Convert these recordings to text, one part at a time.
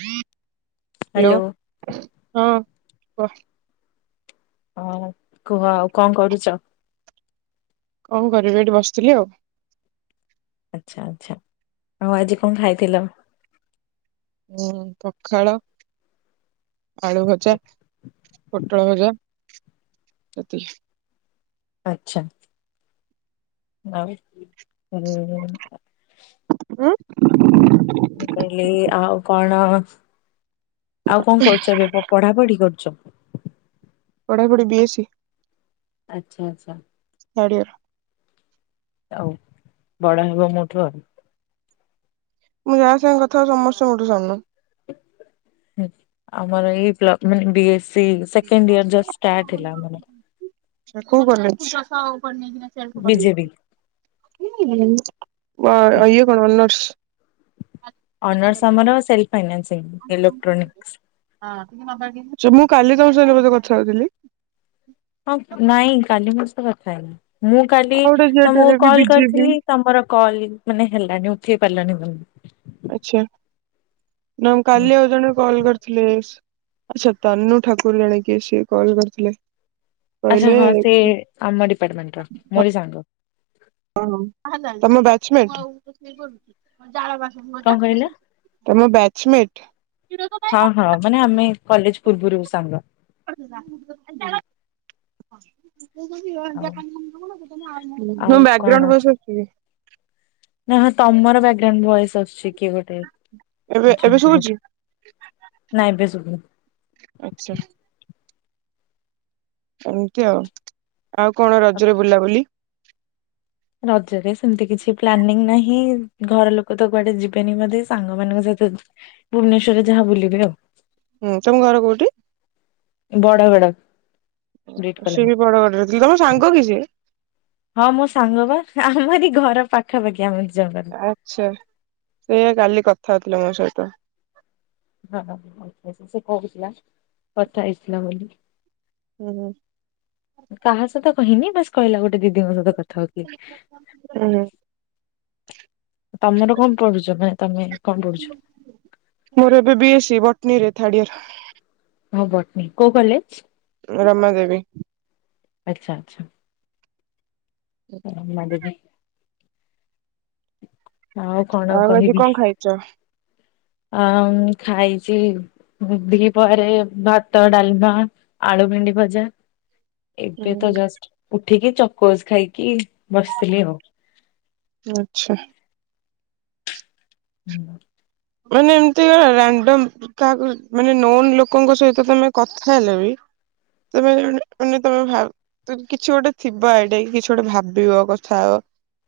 Hello hello ହଁ କୁହ। ହ କୁହ ଆଉ କଣ କରୁଛ? କଣ କରିବି ଏଠି ବସିଥିଲି ଆଉ। ଆଚ୍ଛା ଆଚ୍ଛା ଆଉ ଆଜି କଣ ଖାଇଥିଲ? ହୁଁ ପଖାଳ ଆଳୁ ଭଜା ପୋଟଳ ଭଜା ଏତିକି ଆଚ୍ଛା। ହ ହୁଁ। ହ ମୁଁ କହିଲି ଆଉ କଣ ଆଉ କଣ କରୁଛ ବ ପଢା ପଢି କରୁଛ ପଢା ପଢି ବି ଏ ସି। ଆଚ୍ଛା ଆଚ୍ଛା। ଥାଡିୟିର। ଆଉ ବଡ ହବ ମୋଠୁ ଆଉ। ମୁଁ ଯାହା ସାଙ୍ଗେ କଥାହୋଉଛି ସମସ୍ତେ ମୋଠୁ ସାନ। ଆମର ଏଇ ପ୍ଲ ମାନେ ବି ସେ ସେକେଣ୍ଡୟିର ଜଷ୍ଟ ଷ୍ଟାଟ ହେଲା ଆମର। ବିଜେବି [unintelligible] ୟ୍ୟକଣ ଅନର୍ସ ଅନର୍ ଆମର ସେଲ ଫାଇଂ ଇଲେକ୍ଟ୍ରୋନିକ୍ ମୁଁ କାଲି ତମ ସହିତ ବୋଧେ କଥା ହଉଥିଲି? ହଁ ନାଇଁ କାଲି ମୋ ତ କଥା ହେଇନି ମୁଁ କାଲି ଆଉ ଗୋଟେ ଝିଅଟାରେ ତମକୁ ବି କଲ ବିଜେପି କରିଥିଲି ତମର କଲ ମାନେ ହେଲାନି ଉଠେଇ ପାରିଲାନି ମାନେ ଆଛା ନା ମୁ ହୁଁ କାଲି ଆଉ ଜଣେ କଲ କରିଥିଲେ ଆଚ୍ଛା ତନୁ ଠାକୁରୁ ଜାଣ କିଏ ସିଏ କଲ୍ କରିଥିଲେ। ଆଚ୍ଛା କହିଲେ ହଁ ସେ ଆମ ଡିପାର୍ଟମେଣ୍ଟ ର ମୋରି ସାଙ୍ଗ ଓ ହୋ ତମ ବାଚମେଣ୍ଟ କଣ କହିଲ [unintelligible] ତମ ବେଚମେଟ ହଁ ହଁ ମାନେ ଆମେ କଲେଜ ପୂର୍ବରୁ ସାଙ୍ଗ। [inaudible] ମୁ ଆଉ ଆଉ କଣ ବଗ୍ରାଉଣ୍ଡ ବ ଅ ନା ତମର ବ୍ୟାଗ୍ରାଉଣ୍ଡ ଭଏସ ଆସୁଛି କିଏ ଗୋଟେ ଏବେ ଆଛା ଏବେ ଅ ଶୁଭୁଛି ନାଇଁ ଏବେ ସୁଵିଲା। ଆଚ୍ଛା। ଏମିତି ଆଉ ଆଉ କଣ ରଜରେ ବୁଲାବୁଲି ରଜରେ ସେମିତି କିଛି ପ୍ଲାନିଂ ନାହିଁ ଘର ଲୋକ ତ କୁଆଡେ ଯିବେନି ବୋଧେ ସାଙ୍ଗମାନଙ୍କ ସହିତ ଭୁବନେଶ୍ୱରରେ ଯାହାବୁଲିବେ ଆଉ। ହୁଁ ତମ ଘର କୋଉଠି? ବଡ଼ ଵଡ଼ ସିଏ ବି ବଡ ବଡରେ ଥିଲେ ତମ ସାଙ୍ଗ କି ସେଏ? ହଁ ମୋ ସାଙ୍ଗ ବା ଆମରି ଘର ପାଖାପାଖି ଆମର ଜଙ୍ଗ ଆଚ୍ଛା ସେଇଆ କାଲି କଥା ହଉଥିଲେ ମୋ ସହିତ ହଁଛାଛା ସେ କହୁଥିଲା କଥା ହେଇଥିଲା ବୋଲି। ହୁଁ। କାହା ସହିତ କହିନି ବାସ କହିଲା ଗୋଟେ ଦିଦିଙ୍କ ସହିତ କଥା ହୋଉଥିଲି। ହୁଁ। ତମର କଣ ପଢୁଛ ମାନେ ତମେ କଣ ପଢୁଛ? ମୋର ଏବେ ବି ଏ ସି ବଟନୀ ରେ ଥାର୍ଡଇୟର ହଁ ବଟନୀ କୋଉ କଲେଜ? ରମା ଦେବୀ। ଆଚ୍ଛା ଆଚ୍ଛା। ରମା ଦେଵୀ। ଆଉ କଣ ଆଜି କହିବି କଣ ଖାଇଛ? ଆ ଖାଇଛି ଦିପହରେ ଭାତ ଡାଲମା ଆଳୁ ଭେଣ୍ଡି ଭଜା। ଏବେ ତ ହୁଁ ଜଷ୍ଟ ଉଠିକି ଚକୋସ୍ ଖାଇକି ବସିଥିଲି ଆଉ। ଆଚ୍ଛା। ମାନେ ଏମିତି କଣ ରାଣ୍ଡମ୍ କାହାକୁ ମାନେ ନୋନ୍ ଲୋକଙ୍କ ସହିତ ତମେ କଥା ହେଲେ ବି ତୁମେ ଜଣେ ଉନି ତମେ ଭାବ୍। କିଛି ଗୋଟେ ଥିବ ଆଇଡିଆ କି କିଛି ଗୋଟେ ଭାବିବା କଥା।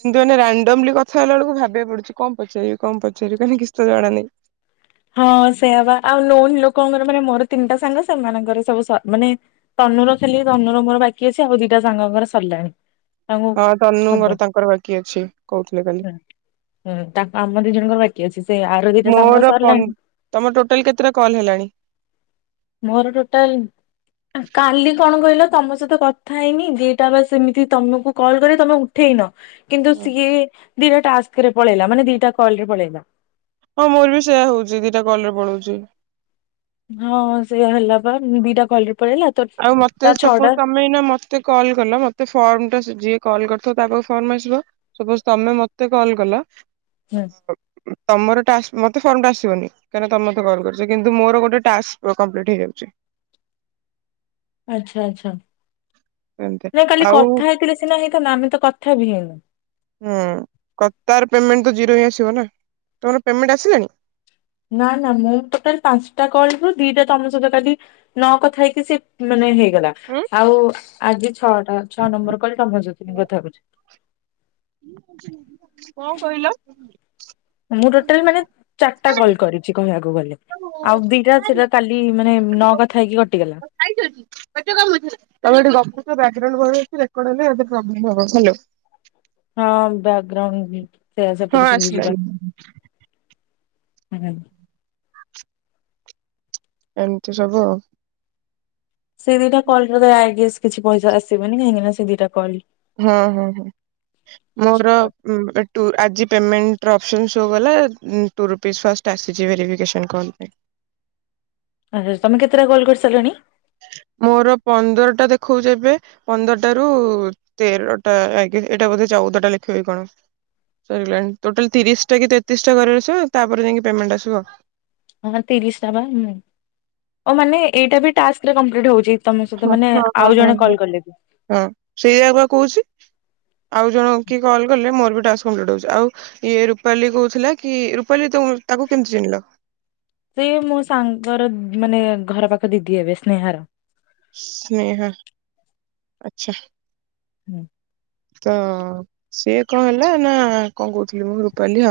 କିନ୍ତୁ ମାନେ ରାଣ୍ଡମ୍ଲି କଥା ହେଲା ବେଳକୁ ଭାବିବାକୁ ପଡୁଛି କଣ ପଚାରିବି କଣ ପଚାରିବି କାହିଁ କିଛି ତ ଜଣା ନାହିଁ। ହଁ ସେଇଆ ପା ଆଉ ନୋନ୍ ଲୋକଙ୍କର ମାନେ ମୋର ତିନିଟା ସାଙ୍ଗ ସେମାନଙ୍କର ସବୁ ସ ମାନେ ତନୁର ଖାଲି ରନୁର ମୋର ବାକି ଅଛି ଆଉ ଦିଟା ସାଙ୍ଗଙ୍କର ସରିଲାଣି। ତାଙ୍କୁ ହଁ ତନୁଙ୍କର ହବନି। ତାଙ୍କର ବାକି ଅଛି କହୁଥିଲେ କାଲି। ହୁଁ ତା ଆମ ଦି ଜଣଙ୍କର ବାକି ଅଛି ସେ ଆର ଦିଟା ସାଙ୍ଗ ମୋର ସର୍ ପନ୍ ତମର୍ ଟୋଟାଲ୍ କେତେଟା କଲ୍ ହେଲାଣି? ମୋର ଟୋଟାଲ୍ କାଲି କଣ କହିଲ ତମ ସହିତ କଥା ହେଇନି ଦିଟା ବା ସେମିତି ତମକୁ କଲ୍ କରି ତମେ ଉ ଠେଇନ କିନ୍ତୁ ସିଏ ଦିଟା ଟାସ୍କରେ ପଳେଇଲା ମାନେ ଦିଟା କଲ୍ ରେ ପଳେଇଲା। ହଁ ମୋର ବି ସେଇୟା ହଉଛି ଦିଟା କଲ୍ ରେ ପଳଉଛି। ହଁ-ହଁ ସେଇଆ ହେଲା ପା ଦିଟା କଲ୍ ରେ ପଳେଇଲା ତ ଆଉ ମତେ ତା ସପୋଜ ଛଅଟା। ତମେ ଏଇନା ମତେ କଲ୍ କଲ ମତେ ଫର୍ମଟା ସେ ଯିଏ କଲ୍ କରିଥିବ ତା ପାଖକୁ ଫର୍ମ ଆସିବ। ସପୋଜ୍ ତମେ ମତେ କଲ କଲ। ହୁଁ। ତମର ଟାସ୍କ ମତେ ଫର୍ମଟା ଆସିବନି। କାହିଁନା ତମେ ମତେ କଲ୍ କରିଛ କିନ୍ତୁ ମୋର ଗୋଟେ ଟାସ୍କ କଂପ୍ଲିଟ୍ ହେଇଯାଉଛି। ଆଚ୍ଛା-ଆଚ୍ଛା, ଏମିତି ନାଇଁ କାଲି ଆଉ ହୁଁ କଥା ହେଇଥିଲେ ସିନା ହେଇଥାନ୍ତା ଆମେ ତ କଥା ବି ହେଇନୁ। ହୁଁ, କ ତାର ପେମେଣ୍ଟ ତ ଜିରୋ ହିଁ ଆସିବ ନା ତମର ପେମେଣ୍ଟ ଆସିଲାଣି? ନା ନା ମୁଁ ଟୋଟାଲ୍ ପାଞ୍ଚଟା କଲ୍ ରୁ ଦିଟା ତମ ସହିତ କାଲି ନ କଥା ହେଇକି ସେ ମାନେ ହେ ଇଗଲା ହୁଁ ଆଉ-ଉ-ଉ ଆଜି ଛଅଟା, ଛଅ ନମ୍ବର କଲ୍ ଟା ମୋ [unintelligible] କଥା ହେଉଚି। କଣ କହିଲ? ମୁଁ ଟୋଟାଲ୍ ମାନେ ଚାରିଟା କଲ୍ କରିଛି କହିବାକୁ ଗଲେ, ଆଉ ଦିଟା ସେଟା କାଲି ମାନେ ନ କଥା ହେଇକି କଟିଗଲା। ତମେ ଏଠି ଗପୁଛ ବ୍ୟାକଗ୍ରାଉଣ୍ଡ [inaudible] ରେକର୍ଡ ହେଲେ ପ୍ରୋବ୍ଲେମ୍ ହବ ହ୍ୟାଲୋ। ହଁ ବ୍ୟାକଗ୍ରାଉଣ୍ଡ ଭଏସ୍ ହଁ ଏପଟେ ଶୁଭୁଛି ପା। ଆସିଲାଣି ହୁଁ। ଏମିତି ସବୁ ଆଉ। ସେ ଦିଟା କଲ୍ ରୁ [inaudible] [unintelligible] ସକିଛି ପଇସ ଆସିବନି କାହିଁକି ନା ସେ ଦିଟା କଲ୍ ହୁଁ ହୁଁ ହୁଁ। ମୋର ଉମ୍ ଏଟୁ ଆଜି ପେମେଣ୍ଟର ଅପ୍ସନ୍ ସୋ କଲା ଉଁ। ଟୁ ରୁପିସ୍ ଫାଷ୍ଟ୍ ଆସିଛି ଭେରିଫିକେନନ୍ କଲ୍ ପାଇଁ। ଆଚ୍ଛା ଆ ତମେ କେତେଟା କଲ୍ କରିସାରିଲଣି? ମୋର ପନ୍ଦରଟା ଦେଖଉଚି ଏବେ। ପନ୍ଦରଟାରୁ ତେରଟା ଆଜ୍ଞେ ଏଇଟା ବୋଧେ ଚଉଦଟା ଲେଖିବ କି କଣ? ସରିଗଲାଣି, ଟୋଟାଲ୍ ତିରିଶଟା କି ତେତିଶଟା [unintelligible] ତାପରେ ଯାଇକି ପେମେଣ୍ଟ ଆସିବ। ହଁ ହଁ ତିରିଶଟା ବା ‌ଉମ୍ ଓ ମାନେ ଏଇଟା ବି ଟାସ୍କରେ କଂପ୍ଲିଟ୍ ହଉଚି। ତମ ସହିତ ହଁ ମାନେ ହଁ ହଁ ଆଉ ହଁ ଜଣେ ହଁ। କଲ୍ କଲେ ବି। ହଁ ସେଇଆ ବା କହୁଚି, ଆଉ ଜଣେ କିଏ କଲ୍ କଲେ ମୋର୍ ବି ଟାସ୍କ କମ୍ପ୍ଲିଟ୍ ହଉଛି, ଆଉ ଇଏ ରୁପାଲି କହୁଥିଲା କି ରୁପାଲି ତୁମେ ତାକୁ କେମିତି ଚିହ୍ନିଲ? ସିଏ ମୋ ସାଙ୍ଗର ମାନେ ଘର ପାଖ ଦିଦି ହେବେ ସ୍ନେହାର। ସ୍ନେହା, ଆଚ୍ଛା। ହୁଁ [inaudible] ତ ସିଏ କଣ ହେଲା, ନା କ'ଣ କହୁଥିଲି ମୁଁ ରୂପାଲି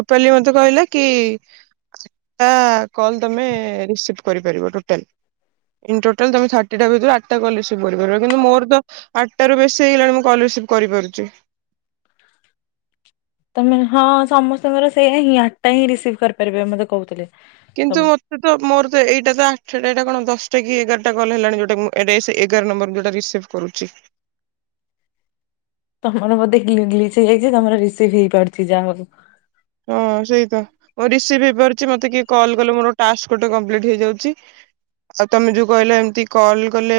ରୂପାଲି ମତେ କହିଲା କି ସେଟା କଲ୍ ତମେ ରିସିପ୍ଟ୍ କରି ପାରିବ ଟୋଟା ଟୋଟାଲ୍ ତମେ ଥାର୍ଟି ଟା ଭିତରୁ ଆଟ୍ ଟା କଲ୍ ରିସିଭ୍ କରି ପାରିବ। କିନ୍ତୁ ମୋର ତ ଆଟ୍ଟାରା ରୁ ବେଶୀ ହେଇ ଗଲାଣି, ମୁଁ କଲ୍ ରିସିପ୍ କରି ପାରୁଚି। ତମେ ହଁ ସମସ୍ତଙ୍କର ସେୟା ହିଁ ଆଟ୍ଟା ହିଁ ରିସିବ୍‌ କରି ପାରିବେ ମତେ କହୁଥିଲେ। କିନ୍ତୁ ସବୁ। ମୋର ତ ଏଇଟା ତ ଆ--ଟା ଏଟା କ'ଣ ଦଶଟା କି ଏଗାର୍ ଟା କଲ୍ ହେଲାଣି, ଯଉଟା ଏଗାର୍ ନମ୍ବର୍ ଯଉଟା ରିସିଭ୍ କରୁଚି। ତମର ବଧେ ଗ୍ଲି ଗ୍ଲିଚ୍ ହେଇଯାଇଚି ଯେ, ତମର ରିସିବ୍ ହେଇ ପାରୁଚି ଯାହା ହଉ। ହଁ ସେଇତ ରିସିବ୍ ହେଇ ପାରୁଚି, ମତେ କିଏ କଲ୍ କଲେ ମୋର ଟାସ୍‌ ଗୋଟେ କମ୍ପ୍ଳିଟ୍ ହେଇ ଯାଉଚି। ଆଉ ତମେ ଯଉ କଇଲ, ଏମ୍ତି କଲ୍ କଲେ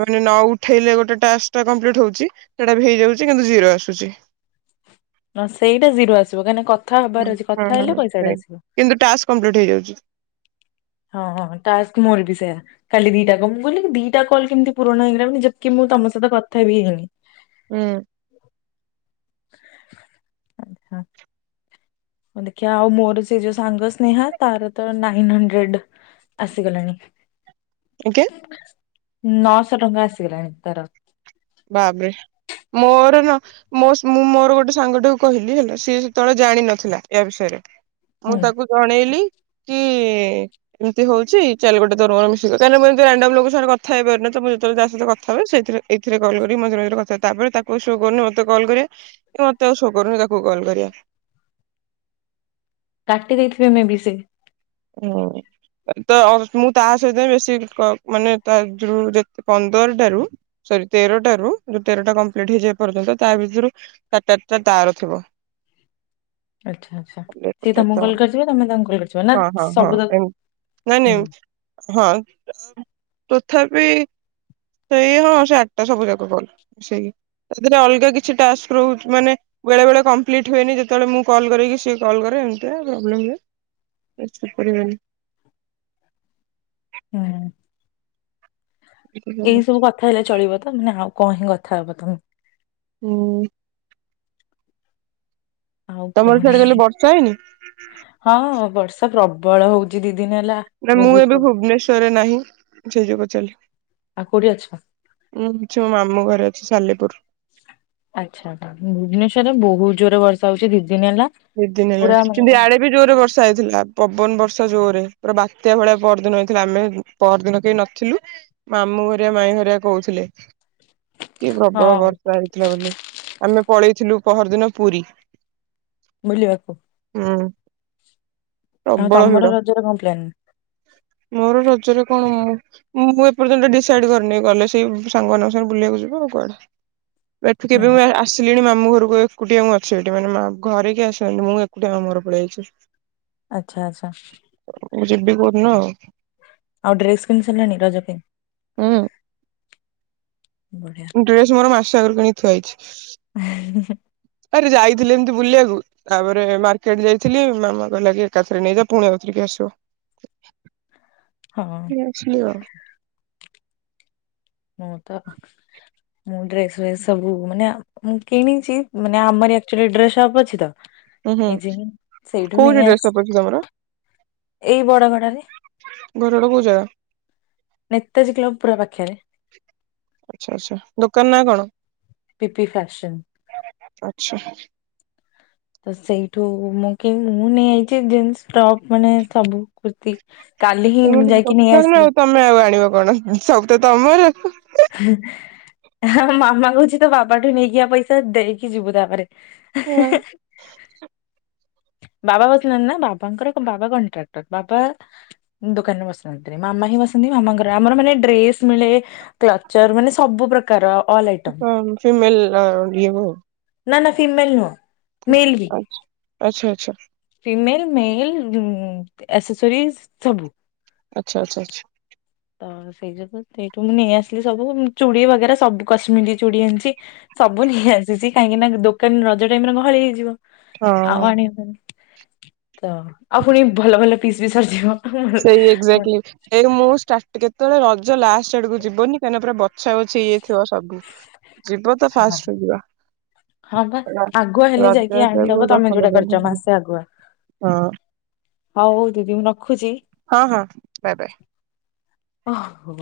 ମା ନଉଠେଇଲେ ଗୋଟେ ଟାସ୍‌ଟା କମ୍ପ୍ଲିଟ୍ ହଉଚି, ସେଟା ବି ହେଇ ଯାଉଚି କିନ୍ତୁ ଜିରୋ ଆସୁଚି। ସେଇଟା ଜିରୋ ଆସିବ, କାହିଁ--ନା କଥା ହୁଁ ହବାର ଅଛି ହଁ କଥା ହଁ ହେଲେ ପଇସାଟା ସେଇ ଆସିବ। କିନ୍ତୁ ଟାସ୍‌ କମ୍ପ୍ଲିଟ୍ ହେଇ ଯାଉଚି। ହଁ ହଁ, ଟାସ୍କ ମୋର ବି ସେୟା କାଲି ଦିଟା କ ମୁଁ କହିଲି ଦିଟା କଲ୍ କେମ୍ତି ପୂରଣ ହେଇଗଲା, ମାନେ ମୁଁ ଯେତ୍‌କି ମୁଁ ସ--ତ କଥା ବି ହେଇନି। [inaudible] ଦେଖିଆ ଆଉ ମୋର ସେ ଯଉ ସାଙ୍ଗ ସ୍ନେହା ତା'ର ତ ନାଇନ୍‌ ହଣ୍ଡ୍ରେଡ୍‌ ଆସି ଗଲାଣି। [unintelligible] ନଅଶ ଟଙ୍କା ଆସି ଗଲାଣି ତା'ର। [inaudible] ମୁଁ ମୋର ଗୋଟେ ସାଙ୍ଗ--କୁ କହିଲି, ହେଲା ସିଏ ସେତ--ଳେ ଜାଣି ନଥିଲା ୟା ବିଷୟରେ। ମୁଁ ହୁଁ। ତାକୁ ଜଣେଇଲି କି [inaudible] [inaudible] ମତେ ଆଉ ସୋ କରୁନି, ତାକୁ କଲ୍ କରିଆ। କାଟି ଦେଇଥିବେ ମେବି ସେ। [inaudible] ତ ମୁଁ ତା ସ--ତ ବେଶି କ ମାନେ ତା ଯଉ ଯେ ପନ୍ଦର୍ଟା ରୁ ସରି ତେରଟାରୁ ଯଉ ତେରଟା କମ୍ପ୍ଲିଟ୍ ହେଇଚି, ଏପର୍ଯ୍ୟନ୍ତ ତା ଭିତୁରୁ [unintelligible] ଆଚ୍ଛା ଆଚ୍ଛା, ସିଏ ତମୁକୁ କଲ୍ କର୍ଥିବେ, ତମେ ତାଙ୍କୁ କଲ୍ କରିଥିବ ନା ସବୁ ତ ହୁଁ [unintelligible] [inaudible] ବେଳେ ବେଳେ କମ୍ପ୍ଲିଟ୍ ହୁଏନି, ଯେତ--ଳେ ମୁଁ କଲ୍ କରେକି, ସିଏ କଲ୍ କରେ ପ୍ରୋବ୍ଲେମ୍ ହୁଏ। [unintelligible] [inaudible] ହେଲେ ଚଳିବ ତ, ମାନେ ଆଉ ଙ୍କ ହିଁ କଥା [inaudible] ଆଉ ତମର କଣ ସିଆଡ଼େ ହିଁ କାଲି ବର୍ଷା ହେଇନି? ହଁ, ବର୍ଷା ପ୍ରବଳ ହଉଚି ଦି ଦିନ୍‌ ହେଲା। ନା ମୁଁ ବହୁତ ଏବେ ପ୍ର ଭୁବନେଶ୍ୱରରେ ନାହିଁ ସେଇ ଯୋଗୁ ପଚାରିଲି। ଆଉ କୋଉଠି ଅଛ? ଉଁ ଅଛି ମୋ ମାମୁ ଘରେ ଅଛି ସାଲେପୁର। ଆଚ୍ଛା ଭୁବନେଶ୍ୱର ରେ ବହୁତ ଜୋରେ ବର୍ଷା ହଉଛି ଦି ଦିନ ହେଲା। ଡ଼ି ଦିନ ପୁରା ହେଲାଣି ମାନେ କିନ୍ତୁ ଆଡେ ବି ଜୋରରେ ବର୍ଷା ହେଇଥିଲା ପବନ ବର୍ଷା ଜୋରରେ ପୁରା ବାତ୍ୟା ଭଳିଆ ପରଦିନ ହେଇଥିଲା। ଆମେ ପର ଦିନ କେହି ନଥିଲୁ ମାମୁଁ ହେରିକା ମାଇଁ ହେରିକା କହୁଥିଲେ। କି ହଁ ପ୍ରବଳ ବର୍ଷା ହେଇଥିଲା ବୋଲି ଆମେ ପଳେଇଥିଲୁ ପହର ଦିନ ପୁରୀ। ବୁଲିବାକୁ, ହୁଁ ଆଉ ପ୍ରବଳ ତମର ଭିଡ଼ ରଜରେ କଣ ପ୍ଲାନ? ମୋର ରଜରେ କଣ ମୁଁ ମୁଁ ଏପର୍ଯ୍ୟନ୍ତ ଡିସାଇଡ କରିନି ଗଲେ ସେଇ ସାଙ୍ଗମାନାନଙ୍କ ସାଙ୍ଗେ ବୁଲିବାକୁ ଯିବ ଆଉ କୁଆଡେ। ଏଠି ହୁଁ କେବେ ବି ହୁଁ। ମୁଁ ଆସିଲିଣି ମାମୁଁ ଘରକୁ ଏକୁଟିଆ ମୁଁ ଅଛି ଏଠି। ମାନେ ମା ଘରେ କି ଆସ ସେ ମୁଁ ଏକୁଟିଆ ମାମୁଁ ଘରକୁ ପଳେଇ ଆସିଛି। ଆଚ୍ଛା- ଆଚ୍ଛା, ମୁଁ ଯିବି କୋଉଦିନ ଆଉ। ଆଉ ଡ୍ରେସ୍ କିଣି ସାରିଲାଣି ରଜ ପାଇଁ? ଉଁ ବଢ଼ିଆ, ଡ୍ରେସ୍ ମୋର ମାସ ଆଗରୁ କିଣି ଥୁଆହେଇଛି। ହେ, ଆରେ ଯାଇଥିଲି ଏମିତି ବୁଲିବାକୁ, ତାପରେ ମାର୍କେଟ ଯାଇଥିଲି ମାମା କହିଲା କି ଏକାଥରେ ନେଇଯା ପୁଣି ଆଉଥରିକା ଆସିବ। ହଁ, [unintelligible] ହଁ ତ ମୁଁ ଡ୍ରେସ୍ ଫ୍ରେସ୍ ସବୁ ମାନେ ଆ ମୁଁ କିଣିଛି ମାନେ ଆମର ଆକ୍ଚୁଲି ଡ୍ରେସ୍ ସପ୍ ଅଛି ତ ଉଁ ହୁଁ ନିଜେ ହିଁ ସେଇଠୁ କୋଉଠି ନେଇ ଡ୍ରେସ ଆସ୍। ସପ୍ ଅଛି ତମର ଏଇ ବଡ଼ ଘଡା଼ରେ, ଘର ଟା କୋଉ ଜାଗା? ନେତାଜୀ କ୍ଲବ୍ ପୁରା ପାଖରେ। ଆଚ୍ଛା ଆଚ୍ଛା ଦୋକାନ ନା କଣ? ପିପି ଫ୍ୟାସନ୍, ଆଚ୍ଛା, ତ ସେଇଠୁ ମୁଁ କିନ୍ ମୁଁ ନେଇଆଇଛି ଜିନ୍ସ ଟପ୍ ମାନେ ସବୁ। କୁର୍ତ୍ତି କାଲି ହିଁ ତମର ଯାଇକି ନେଇ ଦୋକାନ ଆଉ ଆସିଲି। ତମେ ଆଉ ଆଣିବ କଣ ସବୁ ତ ତମର। ହେ ହଁ ମାମା କହୁଛି ତୋ ବାବାଠୁ ନେଇକି ଆ ପଇସା ଦେଇକି ଯିବୁ ତାପରେ। [unintelligible] ବାବା କହୁଛନ୍ତି ନା ବାବାଙ୍କର ବାବା କଣ୍ଟ୍ରାକ୍ଟର ବାବା ମୁଁ ଦୋକାନ ରେ ବସିନ୍ତ୍ରି ମାମା ହିଁ ବସନ୍ତି ମାମାଙ୍କର ଆମର ମାନେ ଡ୍ରେସ ମିଳେ କ୍ଲଚର୍ ମାନେ ସବୁ ପ୍ର ଅଲ ଅଆଇ ହୁଁ ହଁ ଯୁମେଲ୍ ଆ [unintelligible] ନା-ନା ସେ ଫିମେଲ୍ ନୁହ। ଆଚ୍ ଆଚ୍ଛା, ଆଚ୍ଛା। ଫିମେଲ୍ ମେଲ୍ ମୁଁ ଆସେସରି ସବୁ। ଆଚ୍ଛା ଆଚ୍ଛା ଆଚ୍ଛା। ହଁ ତ ସେଇ ଯୁ ସେଇଠୁ ମୁଁ ନେଇ ଆସିଲି ସବୁ ଚୁଡି଼ ବଗେରା ସବୁ କଶ୍ମୀରୀ ଚୁଡି଼ ଆଣିଚି। ସବୁ ନେଇ ଆସିଚି କାହିଁକି ନା ଦୋକାନ ରଜ ଟାଇମ୍ ରେ ଗହଳି ହେଇଯିବ। ହଁ ଆଉ ଆଣିହବନି ତ ଆଉ ପୁଣି ଭଲ ଭଲ ପିସ୍ ବି ସରିଯିବ। ସେଇ ହଁ ଏକ୍ଜାକ୍ଟଲି ଏଇ ମୁଁ ଇ୍ସଟାଟ୍ କେତେବେଳେ ରଜ ଲାଷ୍ଟ ଆଡକୁ ଯିବନି କାହିଁନା ପୁରା ବ ଛା ବଛି ହେଉଯାଇ ଥିବ ସବୁ ଯିବ ତ ଫାଷ୍ଟ ରେ ଯିବ। ହଁ ବା ର ଆଗୁଆ ହେଲେ ଯାଇକି ରଜ ଆଣିଦବ ସରିବ ତମେ ଯୋଉଟା କରିଛ ମାସେ [unintelligible] ଆଗୁଆ ହଁ। ହଉ ଦିଦି ମୁଁ ରଖୁଚି? ହଁ-ହଁ ବାଏ-ବାଏ। ଓ ହୋ।